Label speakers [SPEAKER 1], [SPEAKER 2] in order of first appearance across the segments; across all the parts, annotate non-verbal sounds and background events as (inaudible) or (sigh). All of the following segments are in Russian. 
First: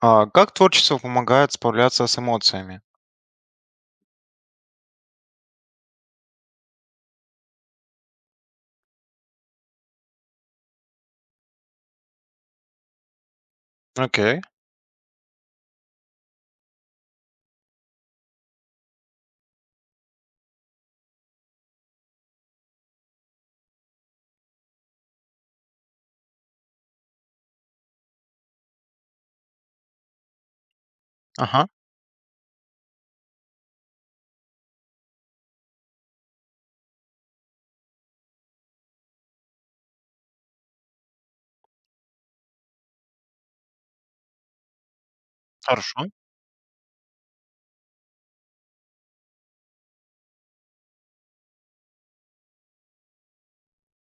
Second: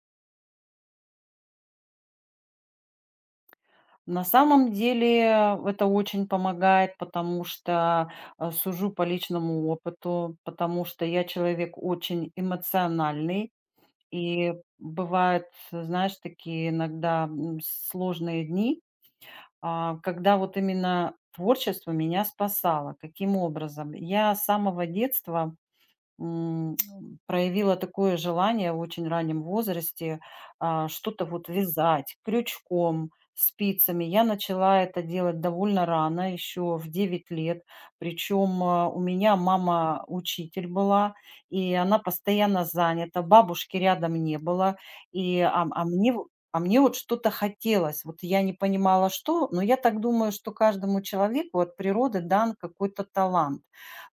[SPEAKER 1] А как творчество помогает справляться с эмоциями?
[SPEAKER 2] На самом деле это очень помогает, потому что сужу по личному опыту, потому что я человек очень эмоциональный,
[SPEAKER 1] Окей.
[SPEAKER 2] и бывают, знаешь, такие иногда сложные дни, когда вот именно творчество меня спасало. Каким образом? Я с самого детства М, проявила такое желание в очень раннем возрасте, что-то вот
[SPEAKER 1] Ага.
[SPEAKER 2] вязать крючком, спицами. Я начала это делать довольно рано, еще в 9 лет. Причем у меня мама учитель была, и она постоянно занята, бабушки рядом не было. И, а, а
[SPEAKER 1] Хорошо.
[SPEAKER 2] мне в- а мне вот что-то хотелось. Вот я не понимала, что, но я так думаю, что каждому человеку от природы дан какой-то талант.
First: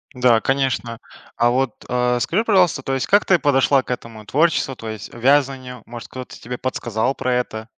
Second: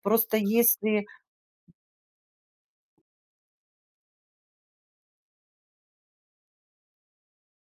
[SPEAKER 2] Просто
[SPEAKER 1] Да, конечно.
[SPEAKER 2] если
[SPEAKER 1] А вот скажи, пожалуйста, то есть как ты подошла к этому творчеству, то есть вязанию? Может, кто-то тебе подсказал про это?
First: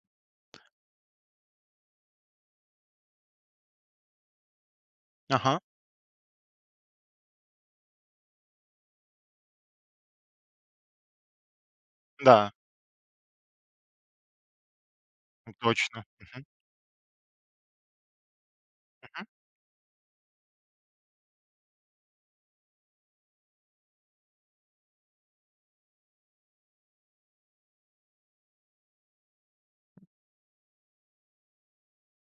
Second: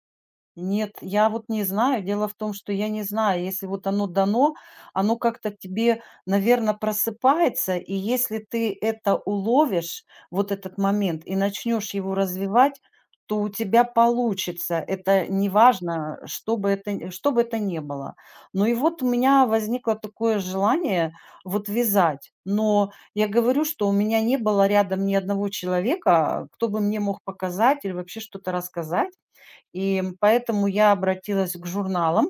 [SPEAKER 2] Нет, я вот не знаю. Дело в том, что я не знаю, если вот оно дано, оно как-то
[SPEAKER 1] Ага.
[SPEAKER 2] тебе, наверное, просыпается, и если ты это уловишь, вот этот момент, и начнешь его
[SPEAKER 1] Да,
[SPEAKER 2] развивать, то у тебя получится. Это
[SPEAKER 1] точно.
[SPEAKER 2] неважно,
[SPEAKER 1] Мгм,
[SPEAKER 2] что бы это ни было. Ну и вот у
[SPEAKER 1] мгм.
[SPEAKER 2] меня возникло такое желание вот вязать, но я говорю, что у меня не было рядом ни одного человека, кто бы мне мог показать или вообще что-то рассказать. И поэтому я обратилась к журналам,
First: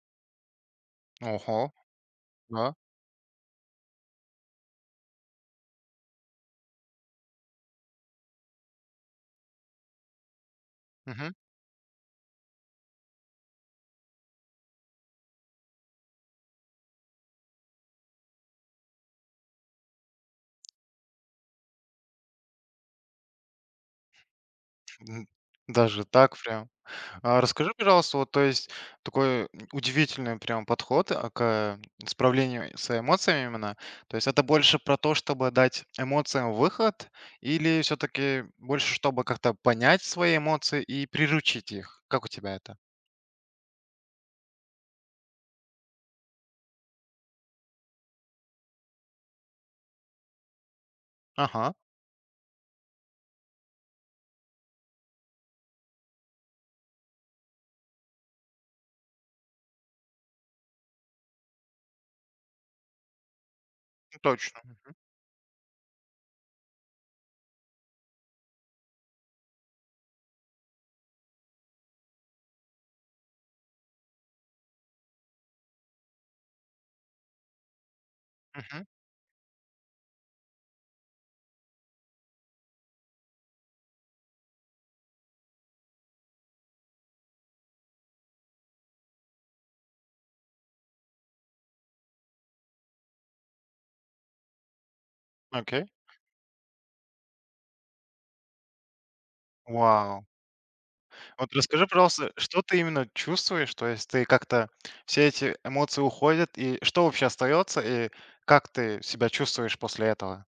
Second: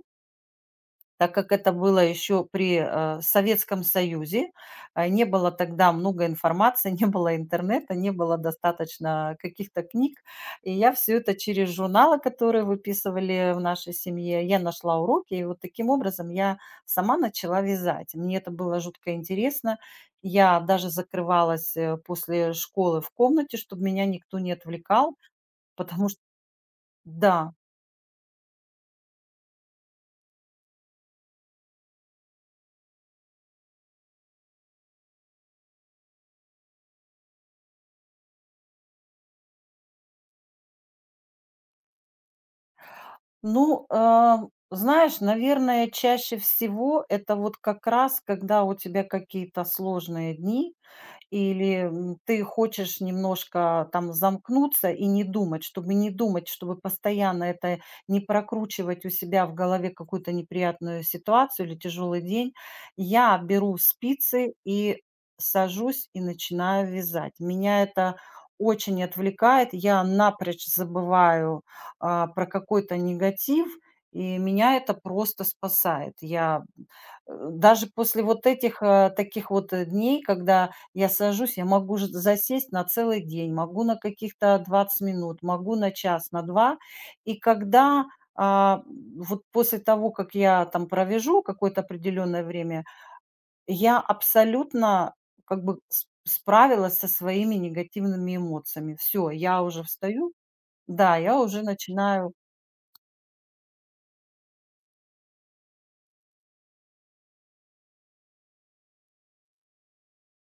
[SPEAKER 2] так как
[SPEAKER 1] Ого,
[SPEAKER 2] это было еще
[SPEAKER 1] да.
[SPEAKER 2] при Советском Союзе. Не было тогда много информации, (laughs) не было интернета, не было достаточно каких-то книг. И я все
[SPEAKER 1] Мгм.
[SPEAKER 2] это через журналы, которые выписывали в нашей семье, я нашла уроки. И вот таким образом я сама начала вязать. Мне это было жутко интересно. Я даже закрывалась, после школы в комнате, чтобы меня никто не отвлекал.
[SPEAKER 1] М, Даже
[SPEAKER 2] Потому что
[SPEAKER 1] так прям. А
[SPEAKER 2] Да.
[SPEAKER 1] расскажи, пожалуйста, вот, то есть такой удивительный прям подход к справлению с эмоциями именно. То есть это больше про то, чтобы дать эмоциям выход, или все-таки больше, чтобы как-то понять свои эмоции и приручить их? Как у тебя это?
[SPEAKER 2] Ну, знаешь, наверное, чаще всего это вот как раз, когда у тебя какие-то сложные дни,
[SPEAKER 1] Ага,
[SPEAKER 2] или, ты хочешь немножко там замкнуться и не думать, чтобы не думать, чтобы постоянно это не прокручивать у себя в голове какую-то неприятную ситуацию или тяжелый день, я беру
[SPEAKER 1] ну
[SPEAKER 2] спицы
[SPEAKER 1] точно.
[SPEAKER 2] и сажусь и начинаю вязать. Меня это очень отвлекает, я напрочь забываю, про какой-то негатив, и меня это просто спасает. Я, даже после вот этих,
[SPEAKER 1] Мгм.
[SPEAKER 2] таких вот, дней, когда я сажусь, я могу ж засесть на целый день, могу на каких-то 20 минут, могу на час, на два. И когда, а, вот после того, как я там провяжу какое-то определенное время, я абсолютно как бы
[SPEAKER 1] Окей.
[SPEAKER 2] с справилась со своими негативными эмоциями. Все, я уже
[SPEAKER 1] Вау.
[SPEAKER 2] встаю. Да, я
[SPEAKER 1] Вот
[SPEAKER 2] уже
[SPEAKER 1] расскажи, пожалуйста,
[SPEAKER 2] начинаю
[SPEAKER 1] что ты именно чувствуешь? То есть ты как-то все эти эмоции уходят, и что вообще остается, и как ты себя чувствуешь после этого?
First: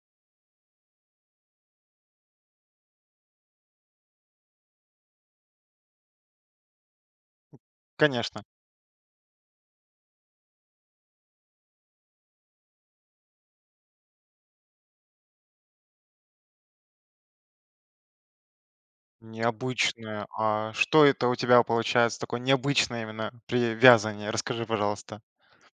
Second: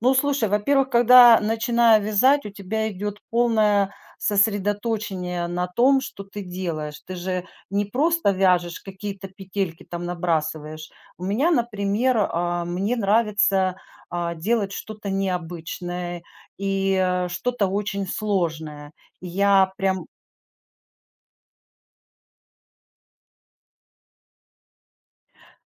[SPEAKER 2] Ну, слушай, во-первых, когда начинаю вязать, у тебя идет полное сосредоточение на том, что ты делаешь. Ты же не просто
[SPEAKER 1] Конечно.
[SPEAKER 2] вяжешь какие-то петельки, там набрасываешь. У меня, например, мне нравится делать что-то необычное и что-то очень сложное. И Я прям
[SPEAKER 1] Необычное. А что это у тебя получается такое необычное именно при вязании? Расскажи, пожалуйста.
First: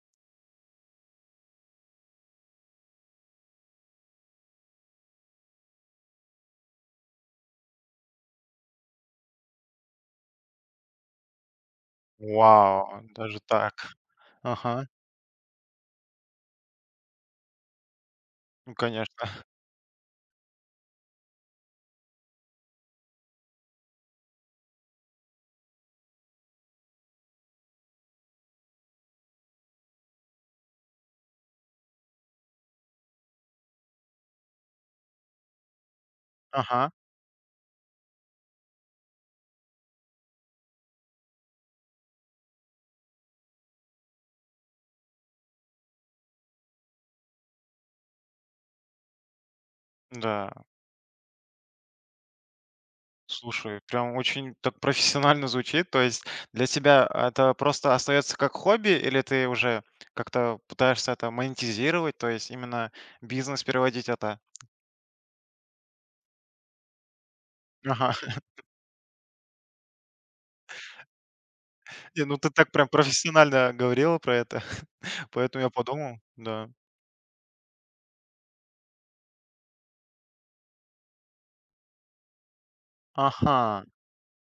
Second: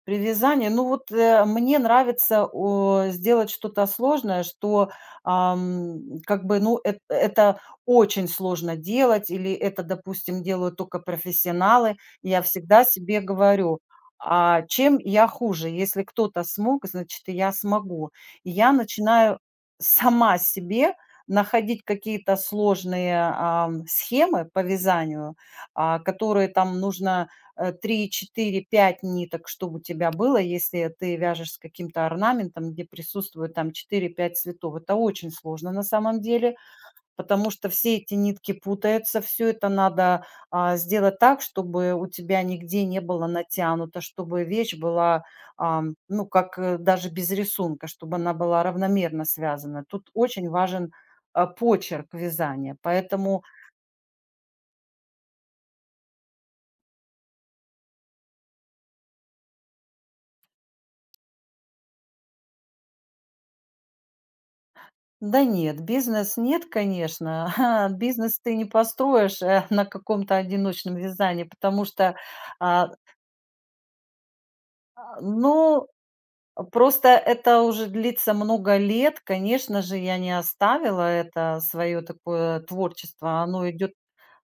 [SPEAKER 2] При вязании, ну вот, мне нравится, сделать что-то сложное, что, как бы, ну, эт это очень сложно делать или это, допустим, делают только профессионалы. Я всегда
[SPEAKER 1] Вау,
[SPEAKER 2] себе
[SPEAKER 1] даже так.
[SPEAKER 2] говорю: «А
[SPEAKER 1] Ага,
[SPEAKER 2] чем я хуже? Если кто-то смог, значит, и я смогу». И я
[SPEAKER 1] ну конечно.
[SPEAKER 2] начинаю сама себе находить какие-то сложные, схемы по вязанию, которые там нужно 3, 4, 5 ниток, чтобы у тебя было, если ты вяжешь с каким-то орнаментом, где присутствует там четыре, пять цветов. Это очень сложно на самом деле,
[SPEAKER 1] Ага,
[SPEAKER 2] потому что все эти нитки путаются, все это надо сделать так, чтобы у тебя нигде не было натянуто, чтобы вещь была, ну, как даже без рисунка, чтобы она была равномерно связана. Тут очень
[SPEAKER 1] да.
[SPEAKER 2] важен почерк вязания. Поэтому
[SPEAKER 1] Слушай, прям очень так профессионально звучит. То есть для тебя это просто остается как хобби, или ты уже как-то пытаешься это монетизировать, то есть именно бизнес переводить это?
[SPEAKER 2] Да нет, бизнес нет, конечно. (laughs)
[SPEAKER 1] Ага.
[SPEAKER 2] Бизнес
[SPEAKER 1] (laughs)
[SPEAKER 2] ты не построишь, на каком-то одиночном вязании, потому что,
[SPEAKER 1] Не, ну ты так прям
[SPEAKER 2] а,
[SPEAKER 1] профессионально говорила про это, (laughs) поэтому я
[SPEAKER 2] ну,
[SPEAKER 1] подумал, да.
[SPEAKER 2] просто это уже длится много лет. Конечно же, я не оставила это свое такое творчество. Оно
[SPEAKER 1] Ага,
[SPEAKER 2] идет.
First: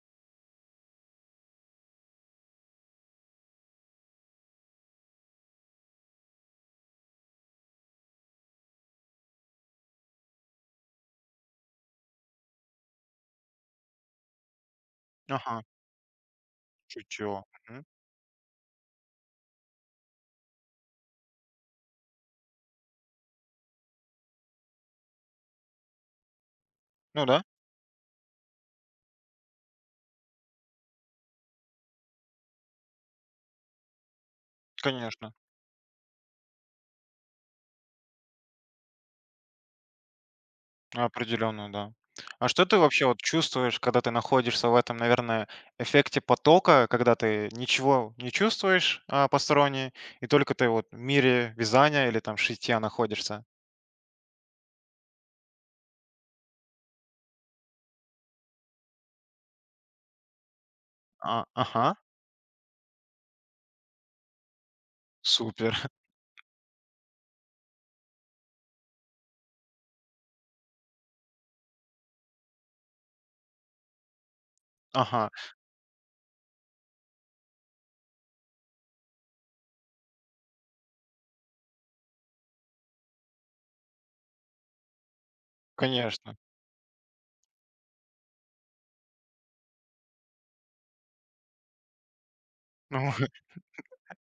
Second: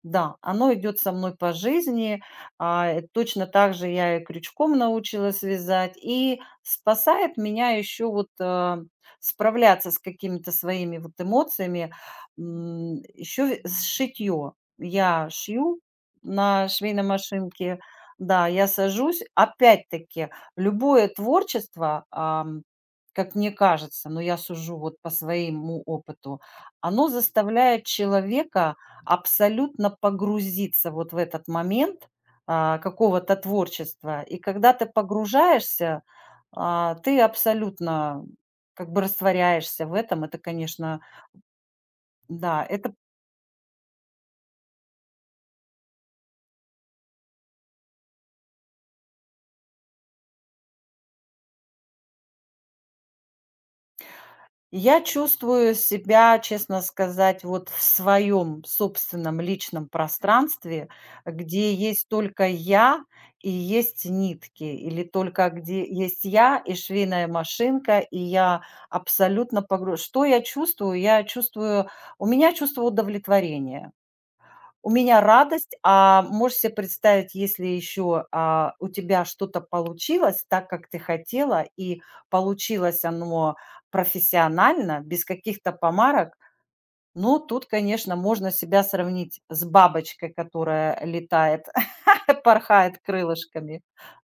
[SPEAKER 2] Да, оно идет со мной по жизни. Точно так же я и крючком научилась вязать. И спасает меня еще вот, справляться с какими-то своими вот эмоциями. Еще ве с Я
[SPEAKER 1] ага.
[SPEAKER 2] шью на швейной
[SPEAKER 1] Чутье,
[SPEAKER 2] машинке.
[SPEAKER 1] мгм.
[SPEAKER 2] Да, я сажусь. Опять-таки, любое творчество, как мне кажется, но я сужу вот по своему опыту, оно
[SPEAKER 1] Ну да,
[SPEAKER 2] заставляет человека абсолютно погрузиться вот в этот момент, какого-то творчества. И когда ты
[SPEAKER 1] конечно,
[SPEAKER 2] погружаешься, ты абсолютно как бы растворяешься в этом. Это, конечно,
[SPEAKER 1] определенно, да. А что
[SPEAKER 2] да,
[SPEAKER 1] ты вообще вот чувствуешь, когда ты находишься в этом, наверное, эффекте потока, когда ты ничего не чувствуешь, посторонне, и только ты вот в мире вязания или там шитья находишься?
[SPEAKER 2] Я чувствую себя, честно сказать, вот в своем собственном личном пространстве,
[SPEAKER 1] А,
[SPEAKER 2] где
[SPEAKER 1] ага,
[SPEAKER 2] есть только я и есть нитки, или только где
[SPEAKER 1] супер.
[SPEAKER 2] есть я и швейная машинка, и я абсолютно погру Что я чувствую? У меня чувство удовлетворения. У
[SPEAKER 1] (laughs)
[SPEAKER 2] меня
[SPEAKER 1] Ага,
[SPEAKER 2] радость, а можешь себе представить, если еще, у тебя что-то получилось так, как ты хотела, и получилось оно профессионально, без каких-то
[SPEAKER 1] конечно.
[SPEAKER 2] помарок. Ну, тут, конечно, можно себя сравнить с бабочкой, которая летает, (laughs) порхает
[SPEAKER 1] (laughs)
[SPEAKER 2] крылышками.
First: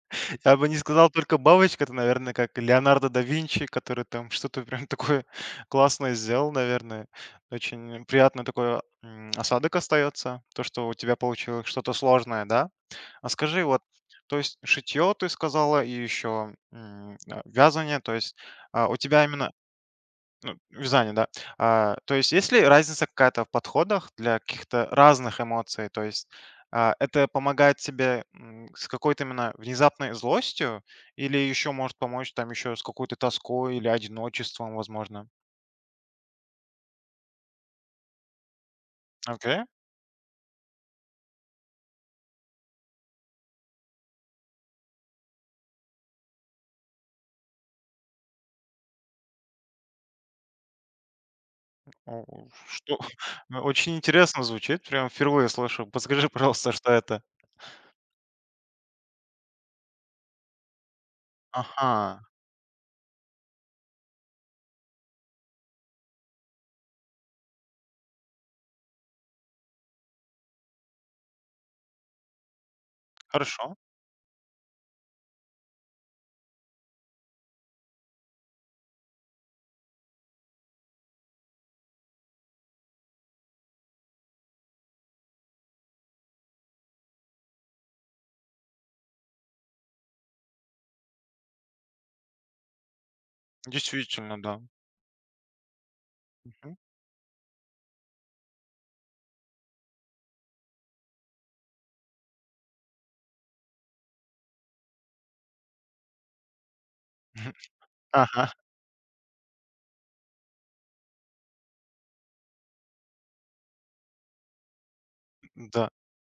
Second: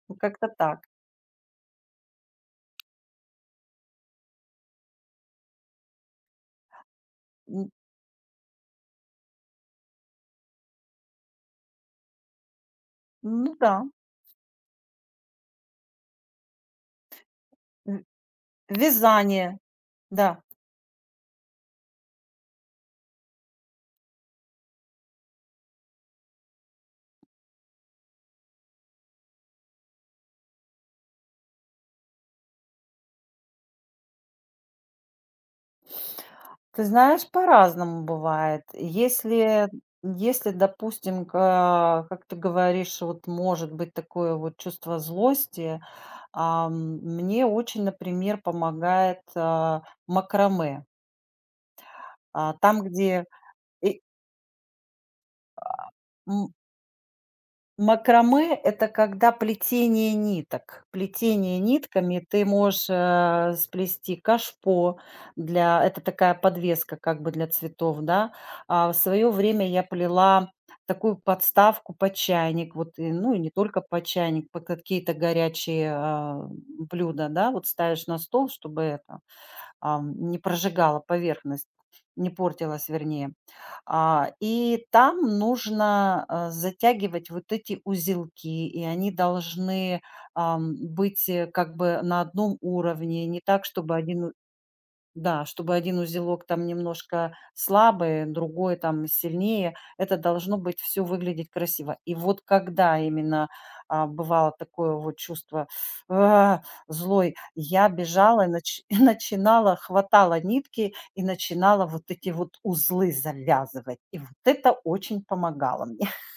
[SPEAKER 2] Ну, как-то
[SPEAKER 1] Я бы не
[SPEAKER 2] так.
[SPEAKER 1] сказал только бабочка, это, наверное, как Леонардо да Винчи, который там (laughs) что-то прям такое классное сделал, наверное.
[SPEAKER 2] М,
[SPEAKER 1] Очень приятно такой осадок остается, то, что у тебя получилось что-то сложное, да? А
[SPEAKER 2] ну
[SPEAKER 1] скажи,
[SPEAKER 2] да,
[SPEAKER 1] вот, то есть шитье ты сказала и еще вязание,
[SPEAKER 2] в
[SPEAKER 1] то есть у тебя именно
[SPEAKER 2] вязание, да.
[SPEAKER 1] ну, вязание, да. А, то есть есть ли разница какая-то в подходах для каких-то разных эмоций? То есть это помогает тебе с какой-то именно внезапной злостью или еще может помочь там еще с какой-то тоской или одиночеством, возможно?
[SPEAKER 2] Ты знаешь, по-разному бывает.
[SPEAKER 1] Окей.
[SPEAKER 2] Если, допустим, ка как ты говоришь, вот может быть такое вот чувство злости, мне очень, например, помогает, макраме.
[SPEAKER 1] О,
[SPEAKER 2] А, там,
[SPEAKER 1] что?
[SPEAKER 2] где
[SPEAKER 1] (laughs) Ну, очень
[SPEAKER 2] и
[SPEAKER 1] интересно звучит. Прям впервые слышу. Подскажи,
[SPEAKER 2] м
[SPEAKER 1] пожалуйста, что это?
[SPEAKER 2] Макраме — это когда плетение ниток. Плетение
[SPEAKER 1] Ага.
[SPEAKER 2] нитками ты можешь, сплести кашпо, для это такая подвеска как бы для цветов, да. А в свое время я плела такую подставку под чайник, вот, и, ну, и не
[SPEAKER 1] Хорошо.
[SPEAKER 2] только под чайник, под какие-то горячие, блюда, да. Вот ставишь на стол, чтобы это не прожигала поверхность, не портилась, вернее. И там нужно затягивать вот эти узелки, и они должны быть как бы на одном уровне, не так, чтобы один
[SPEAKER 1] Действительно, да.
[SPEAKER 2] да, чтобы один узелок там
[SPEAKER 1] Мгм.
[SPEAKER 2] немножко слабый, другой там сильнее. Это должно быть все выглядеть красиво. И вот когда именно, бывало такое вот чувство, а, злой,
[SPEAKER 1] (laughs)
[SPEAKER 2] я бежала и
[SPEAKER 1] Ага.
[SPEAKER 2] нач (laughs) и начинала, хватала нитки и начинала вот эти вот узлы завязывать. И вот это очень помогало
[SPEAKER 1] Да.
[SPEAKER 2] мне. (laughs)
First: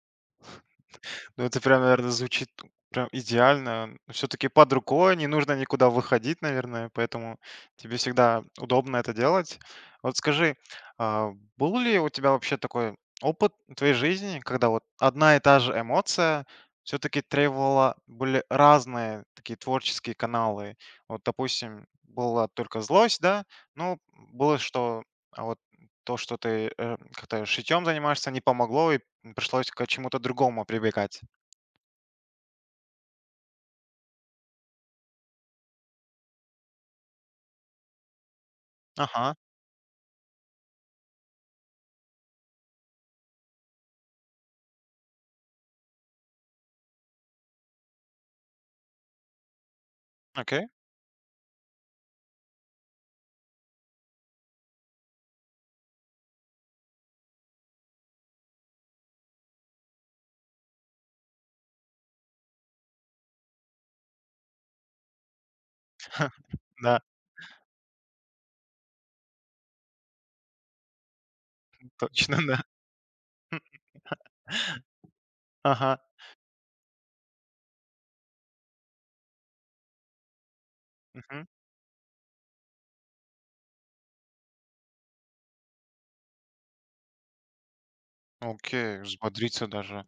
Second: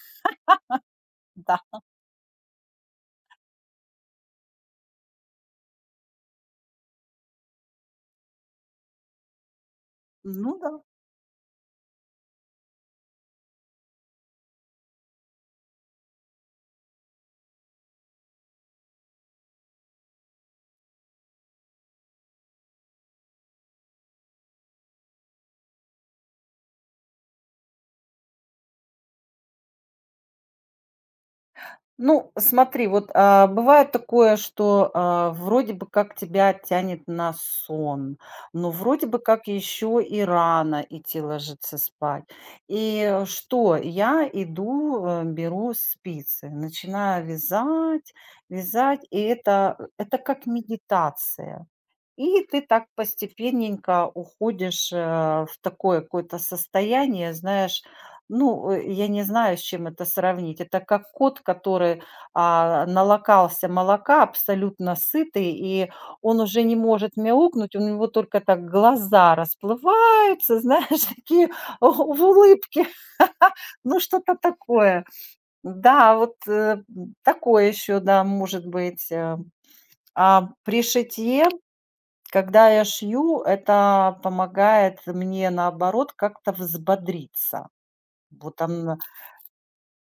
[SPEAKER 1] Ну,
[SPEAKER 2] Да.
[SPEAKER 1] это прям, наверное, звучит прям идеально. Все-таки под рукой, не нужно никуда выходить, наверное, поэтому тебе всегда удобно это делать. Вот скажи,
[SPEAKER 2] Ну да.
[SPEAKER 1] а, был ли у тебя вообще такой опыт в твоей жизни, когда вот одна и та же эмоция все-таки требовала были разные такие творческие каналы? Вот, допустим, была только злость, да, ну, было, что а вот то, что ты как-то шитьем занимаешься, не помогло, и пришлось к чему-то другому прибегать.
[SPEAKER 2] Ну, смотри, вот, бывает такое, что, вроде бы как тебя тянет на сон, но вроде бы
[SPEAKER 1] Ага,
[SPEAKER 2] как еще и рано идти ложиться спать. И что? Я иду, беру спицы, начинаю вязать, вязать, и это как
[SPEAKER 1] окей.
[SPEAKER 2] медитация. И ты так постепенненько уходишь, в такое какое-то состояние, знаешь, ну, я не знаю, с чем это сравнить. Это как кот, который, налокался молока, абсолютно сытый, и он
[SPEAKER 1] (laughs)
[SPEAKER 2] уже не
[SPEAKER 1] Да,
[SPEAKER 2] может мяукнуть, у него только так глаза расплываются, (laughs) знаешь, такие в в
[SPEAKER 1] точно, да.
[SPEAKER 2] улыбке, (laughs) ну, что-то
[SPEAKER 1] (laughs)
[SPEAKER 2] такое.
[SPEAKER 1] Ага,
[SPEAKER 2] Да, вот, такое еще, да, может быть. А при
[SPEAKER 1] мгм.
[SPEAKER 2] шитье Когда я шью, это помогает мне, наоборот, как-то взбодриться. Вот там,
[SPEAKER 1] Окей, взбодриться даже.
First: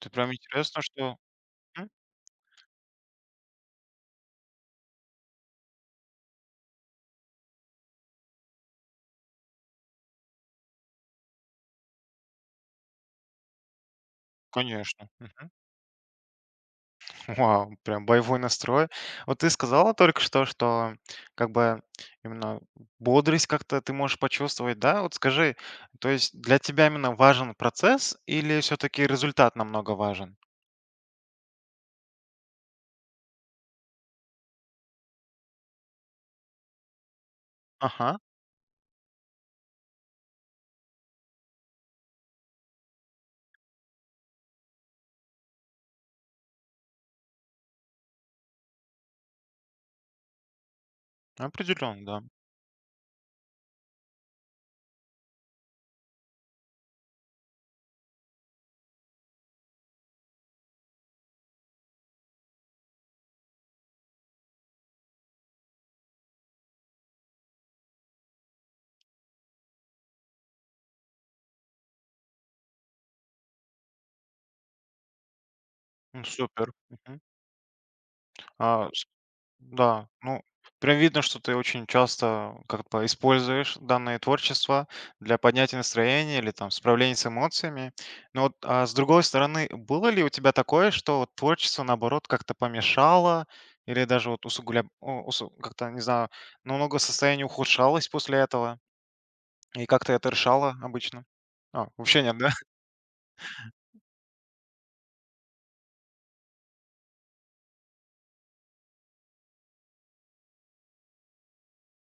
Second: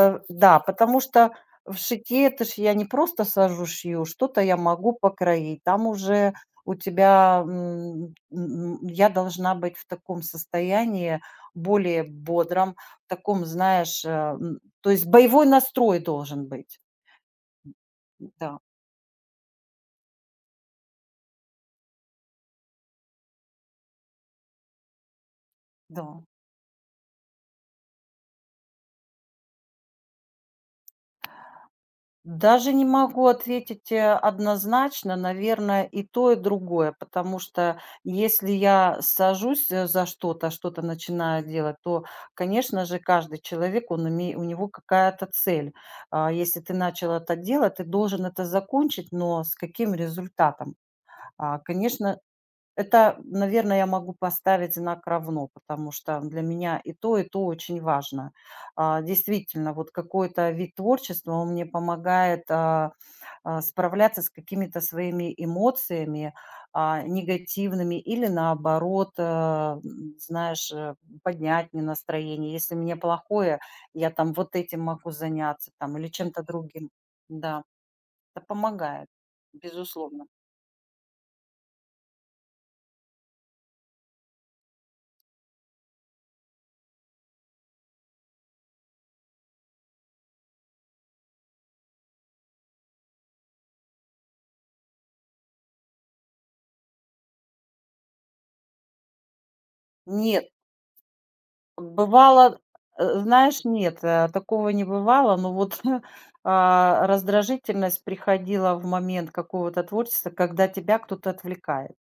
[SPEAKER 1] Ты прям
[SPEAKER 2] да,
[SPEAKER 1] интересно,
[SPEAKER 2] потому
[SPEAKER 1] что
[SPEAKER 2] что в
[SPEAKER 1] М,
[SPEAKER 2] шитье это ж я не просто сажу, шью, что-то я могу покроить. Там уже у тебя, м, м, я должна быть в таком состоянии более бодром, в таком, знаешь, то есть
[SPEAKER 1] конечно.
[SPEAKER 2] боевой
[SPEAKER 1] Мгм.
[SPEAKER 2] настрой должен быть.
[SPEAKER 1] (laughs) Вау, прям боевой
[SPEAKER 2] Да,
[SPEAKER 1] настрой. Вот ты сказала только что, что как бы именно бодрость как-то ты можешь почувствовать, да? Вот скажи, то
[SPEAKER 2] да.
[SPEAKER 1] есть для тебя именно важен процесс или все-таки результат намного важен?
[SPEAKER 2] Даже не могу ответить, однозначно. Наверное, и то, и другое. Потому что
[SPEAKER 1] Ага,
[SPEAKER 2] если я сажусь, за что-то, а что-то начинаю делать, то, конечно же, каждый человек, он име у него какая-то цель. А, если ты начал это делать, ты должен это закончить, но с каким результатом? А,
[SPEAKER 1] определенно,
[SPEAKER 2] конечно
[SPEAKER 1] да.
[SPEAKER 2] это, наверное, я могу поставить знак «равно», потому что для меня и то очень важно. А, действительно, вот какой-то вид творчества, он мне помогает, справляться с какими-то своими эмоциями, негативными или, наоборот, знаешь, поднять мне настроение. Если мне плохое, я там вот этим могу заняться там или чем-то
[SPEAKER 1] Супер.
[SPEAKER 2] другим.
[SPEAKER 1] Мгм.
[SPEAKER 2] Да, это
[SPEAKER 1] А
[SPEAKER 2] помогает,
[SPEAKER 1] Да,
[SPEAKER 2] безусловно.
[SPEAKER 1] ну, прям видно, что ты очень часто как бы используешь данное творчество для поднятия настроения или там справления с эмоциями. Но вот, а с другой стороны, было ли у тебя такое, что вот творчество, наоборот, как-то помешало или даже вот как-то, не знаю, намного состояние ухудшалось после этого? И как ты это
[SPEAKER 2] Нет.
[SPEAKER 1] решала обычно? Вообще нет, да?
[SPEAKER 2] Бывало,
[SPEAKER 1] (laughs)
[SPEAKER 2] знаешь, нет, такого не бывало, но вот, (laughs) раздражительность приходила в момент какого-то творчества, когда тебя кто-то отвлекает.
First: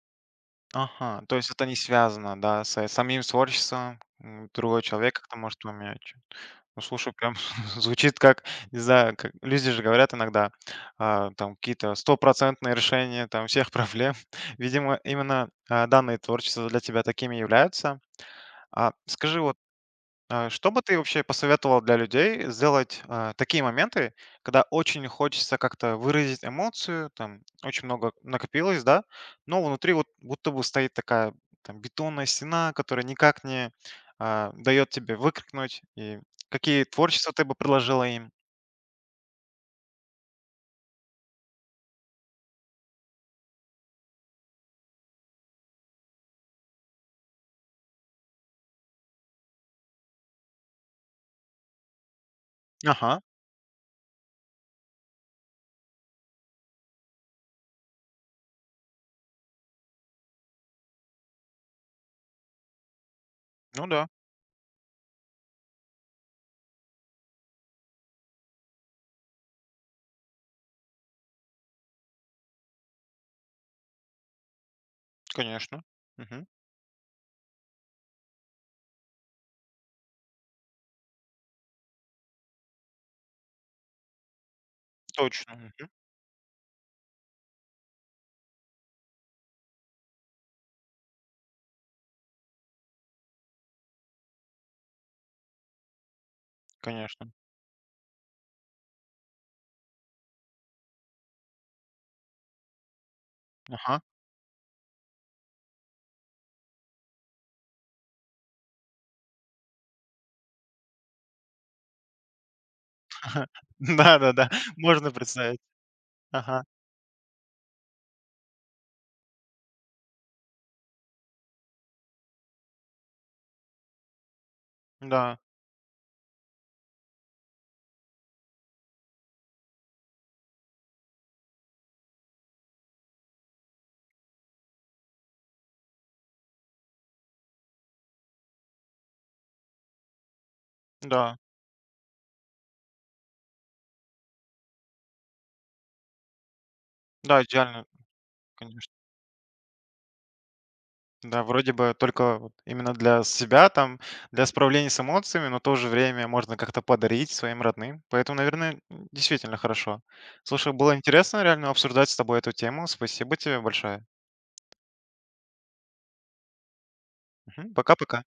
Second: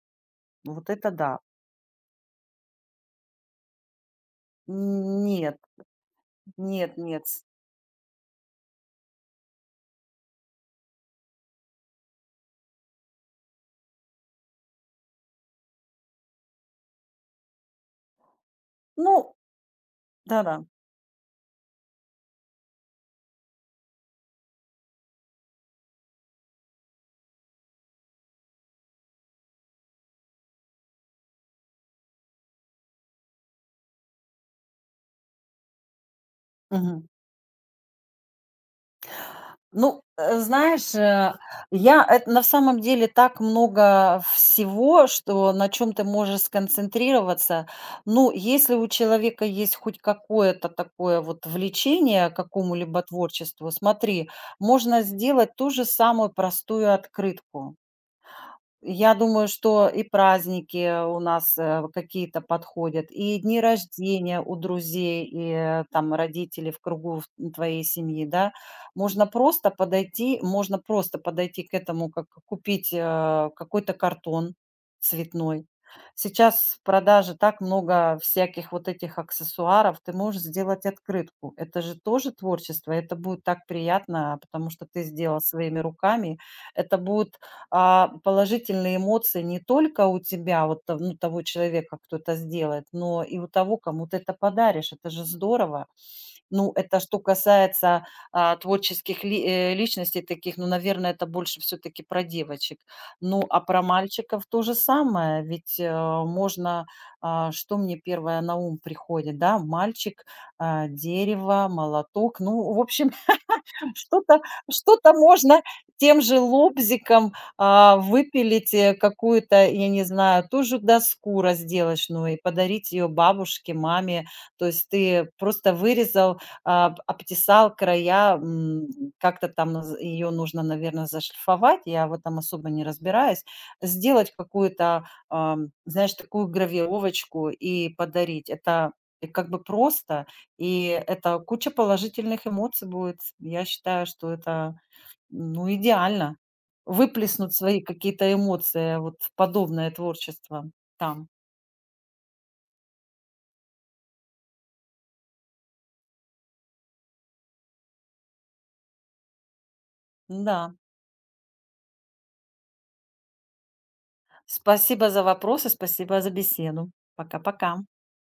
[SPEAKER 2] Вот это
[SPEAKER 1] Ага, то
[SPEAKER 2] да.
[SPEAKER 1] есть это не связано, да, с самим творчеством другого человека,
[SPEAKER 2] Н
[SPEAKER 1] как-то может
[SPEAKER 2] нет,
[SPEAKER 1] поменять. Ну,
[SPEAKER 2] нет,
[SPEAKER 1] слушай,
[SPEAKER 2] нет.
[SPEAKER 1] прям
[SPEAKER 2] С
[SPEAKER 1] (laughs) звучит как, не знаю, как люди же говорят иногда, там какие-то стопроцентные решения там всех проблем. (laughs) Видимо, именно, данные творчества для тебя такими являются. А
[SPEAKER 2] Ну
[SPEAKER 1] скажи, вот
[SPEAKER 2] да-да.
[SPEAKER 1] что бы ты вообще посоветовал для людей сделать такие моменты, когда очень хочется как-то выразить эмоцию, там очень много накопилось, да, но внутри вот будто бы стоит такая там, бетонная стена, которая никак не дает тебе выкрикнуть, и какие творчества ты бы предложила им?
[SPEAKER 2] Ну, знаешь, я это на самом деле так много всего, что на чем ты можешь сконцентрироваться. Ну, если у человека есть хоть какое-то такое вот влечение к какому-либо
[SPEAKER 1] Ага,
[SPEAKER 2] творчеству, смотри, можно сделать ту же самую простую открытку. Я думаю, что и праздники у нас, какие-то подходят, и дни
[SPEAKER 1] ну да,
[SPEAKER 2] рождения у друзей, и, там родителей в кругу в твоей семьи, да. Можно просто подойти к этому, как купить, какой-то картон цветной.
[SPEAKER 1] конечно. Мгм.
[SPEAKER 2] Сейчас в продаже так много всяких вот этих аксессуаров. Ты можешь сделать открытку. Это же тоже творчество. Это будет так приятно, потому что ты сделал
[SPEAKER 1] Точно,
[SPEAKER 2] своими
[SPEAKER 1] мгм,
[SPEAKER 2] руками. Это будет положительные эмоции не только у тебя, вот того человека, кто это сделает, но и у того, кому ты это подаришь. Это же здорово. Ну, это что
[SPEAKER 1] конечно.
[SPEAKER 2] касается, творческих ли личностей таких, ну, наверное, это больше все таки про девочек. Ну, а про
[SPEAKER 1] Ага.
[SPEAKER 2] мальчиков то же самое, ведь, можно, что мне первое на ум приходит, да? Мальчик, дерево, молоток. Ну, в общем,
[SPEAKER 1] (laughs) Да, да,
[SPEAKER 2] что-то
[SPEAKER 1] да, можно
[SPEAKER 2] что-то
[SPEAKER 1] представить.
[SPEAKER 2] можно тем же
[SPEAKER 1] Ага,
[SPEAKER 2] лобзиком, выпилить, какую-то, я не знаю, ту же доску разделочную и подарить ее бабушке, маме. То есть ты
[SPEAKER 1] да,
[SPEAKER 2] просто вырезал, обтесал края, как-то там ее нужно, наверное, зашлифовать. Я в этом особо не разбираюсь. Сделать какую-то, знаешь, такую гравировочку и подарить. Это, как бы просто. И
[SPEAKER 1] да,
[SPEAKER 2] это куча положительных эмоций будет. Я считаю, что это, ну, идеально.
[SPEAKER 1] да,
[SPEAKER 2] Выплеснуть свои
[SPEAKER 1] идеально,
[SPEAKER 2] какие-то
[SPEAKER 1] конечно.
[SPEAKER 2] эмоции вот в подобное творчество там.
[SPEAKER 1] Да, вроде бы только вот именно для себя, там, для справления с эмоциями, но в то же время можно как-то подарить своим родным. Поэтому, наверное, действительно хорошо.
[SPEAKER 2] Да.
[SPEAKER 1] Слушай, было интересно реально обсуждать с тобой эту тему. Спасибо тебе большое.
[SPEAKER 2] Спасибо за вопросы, спасибо за беседу.
[SPEAKER 1] Мгм.
[SPEAKER 2] Пока-пока.
[SPEAKER 1] Пока-пока.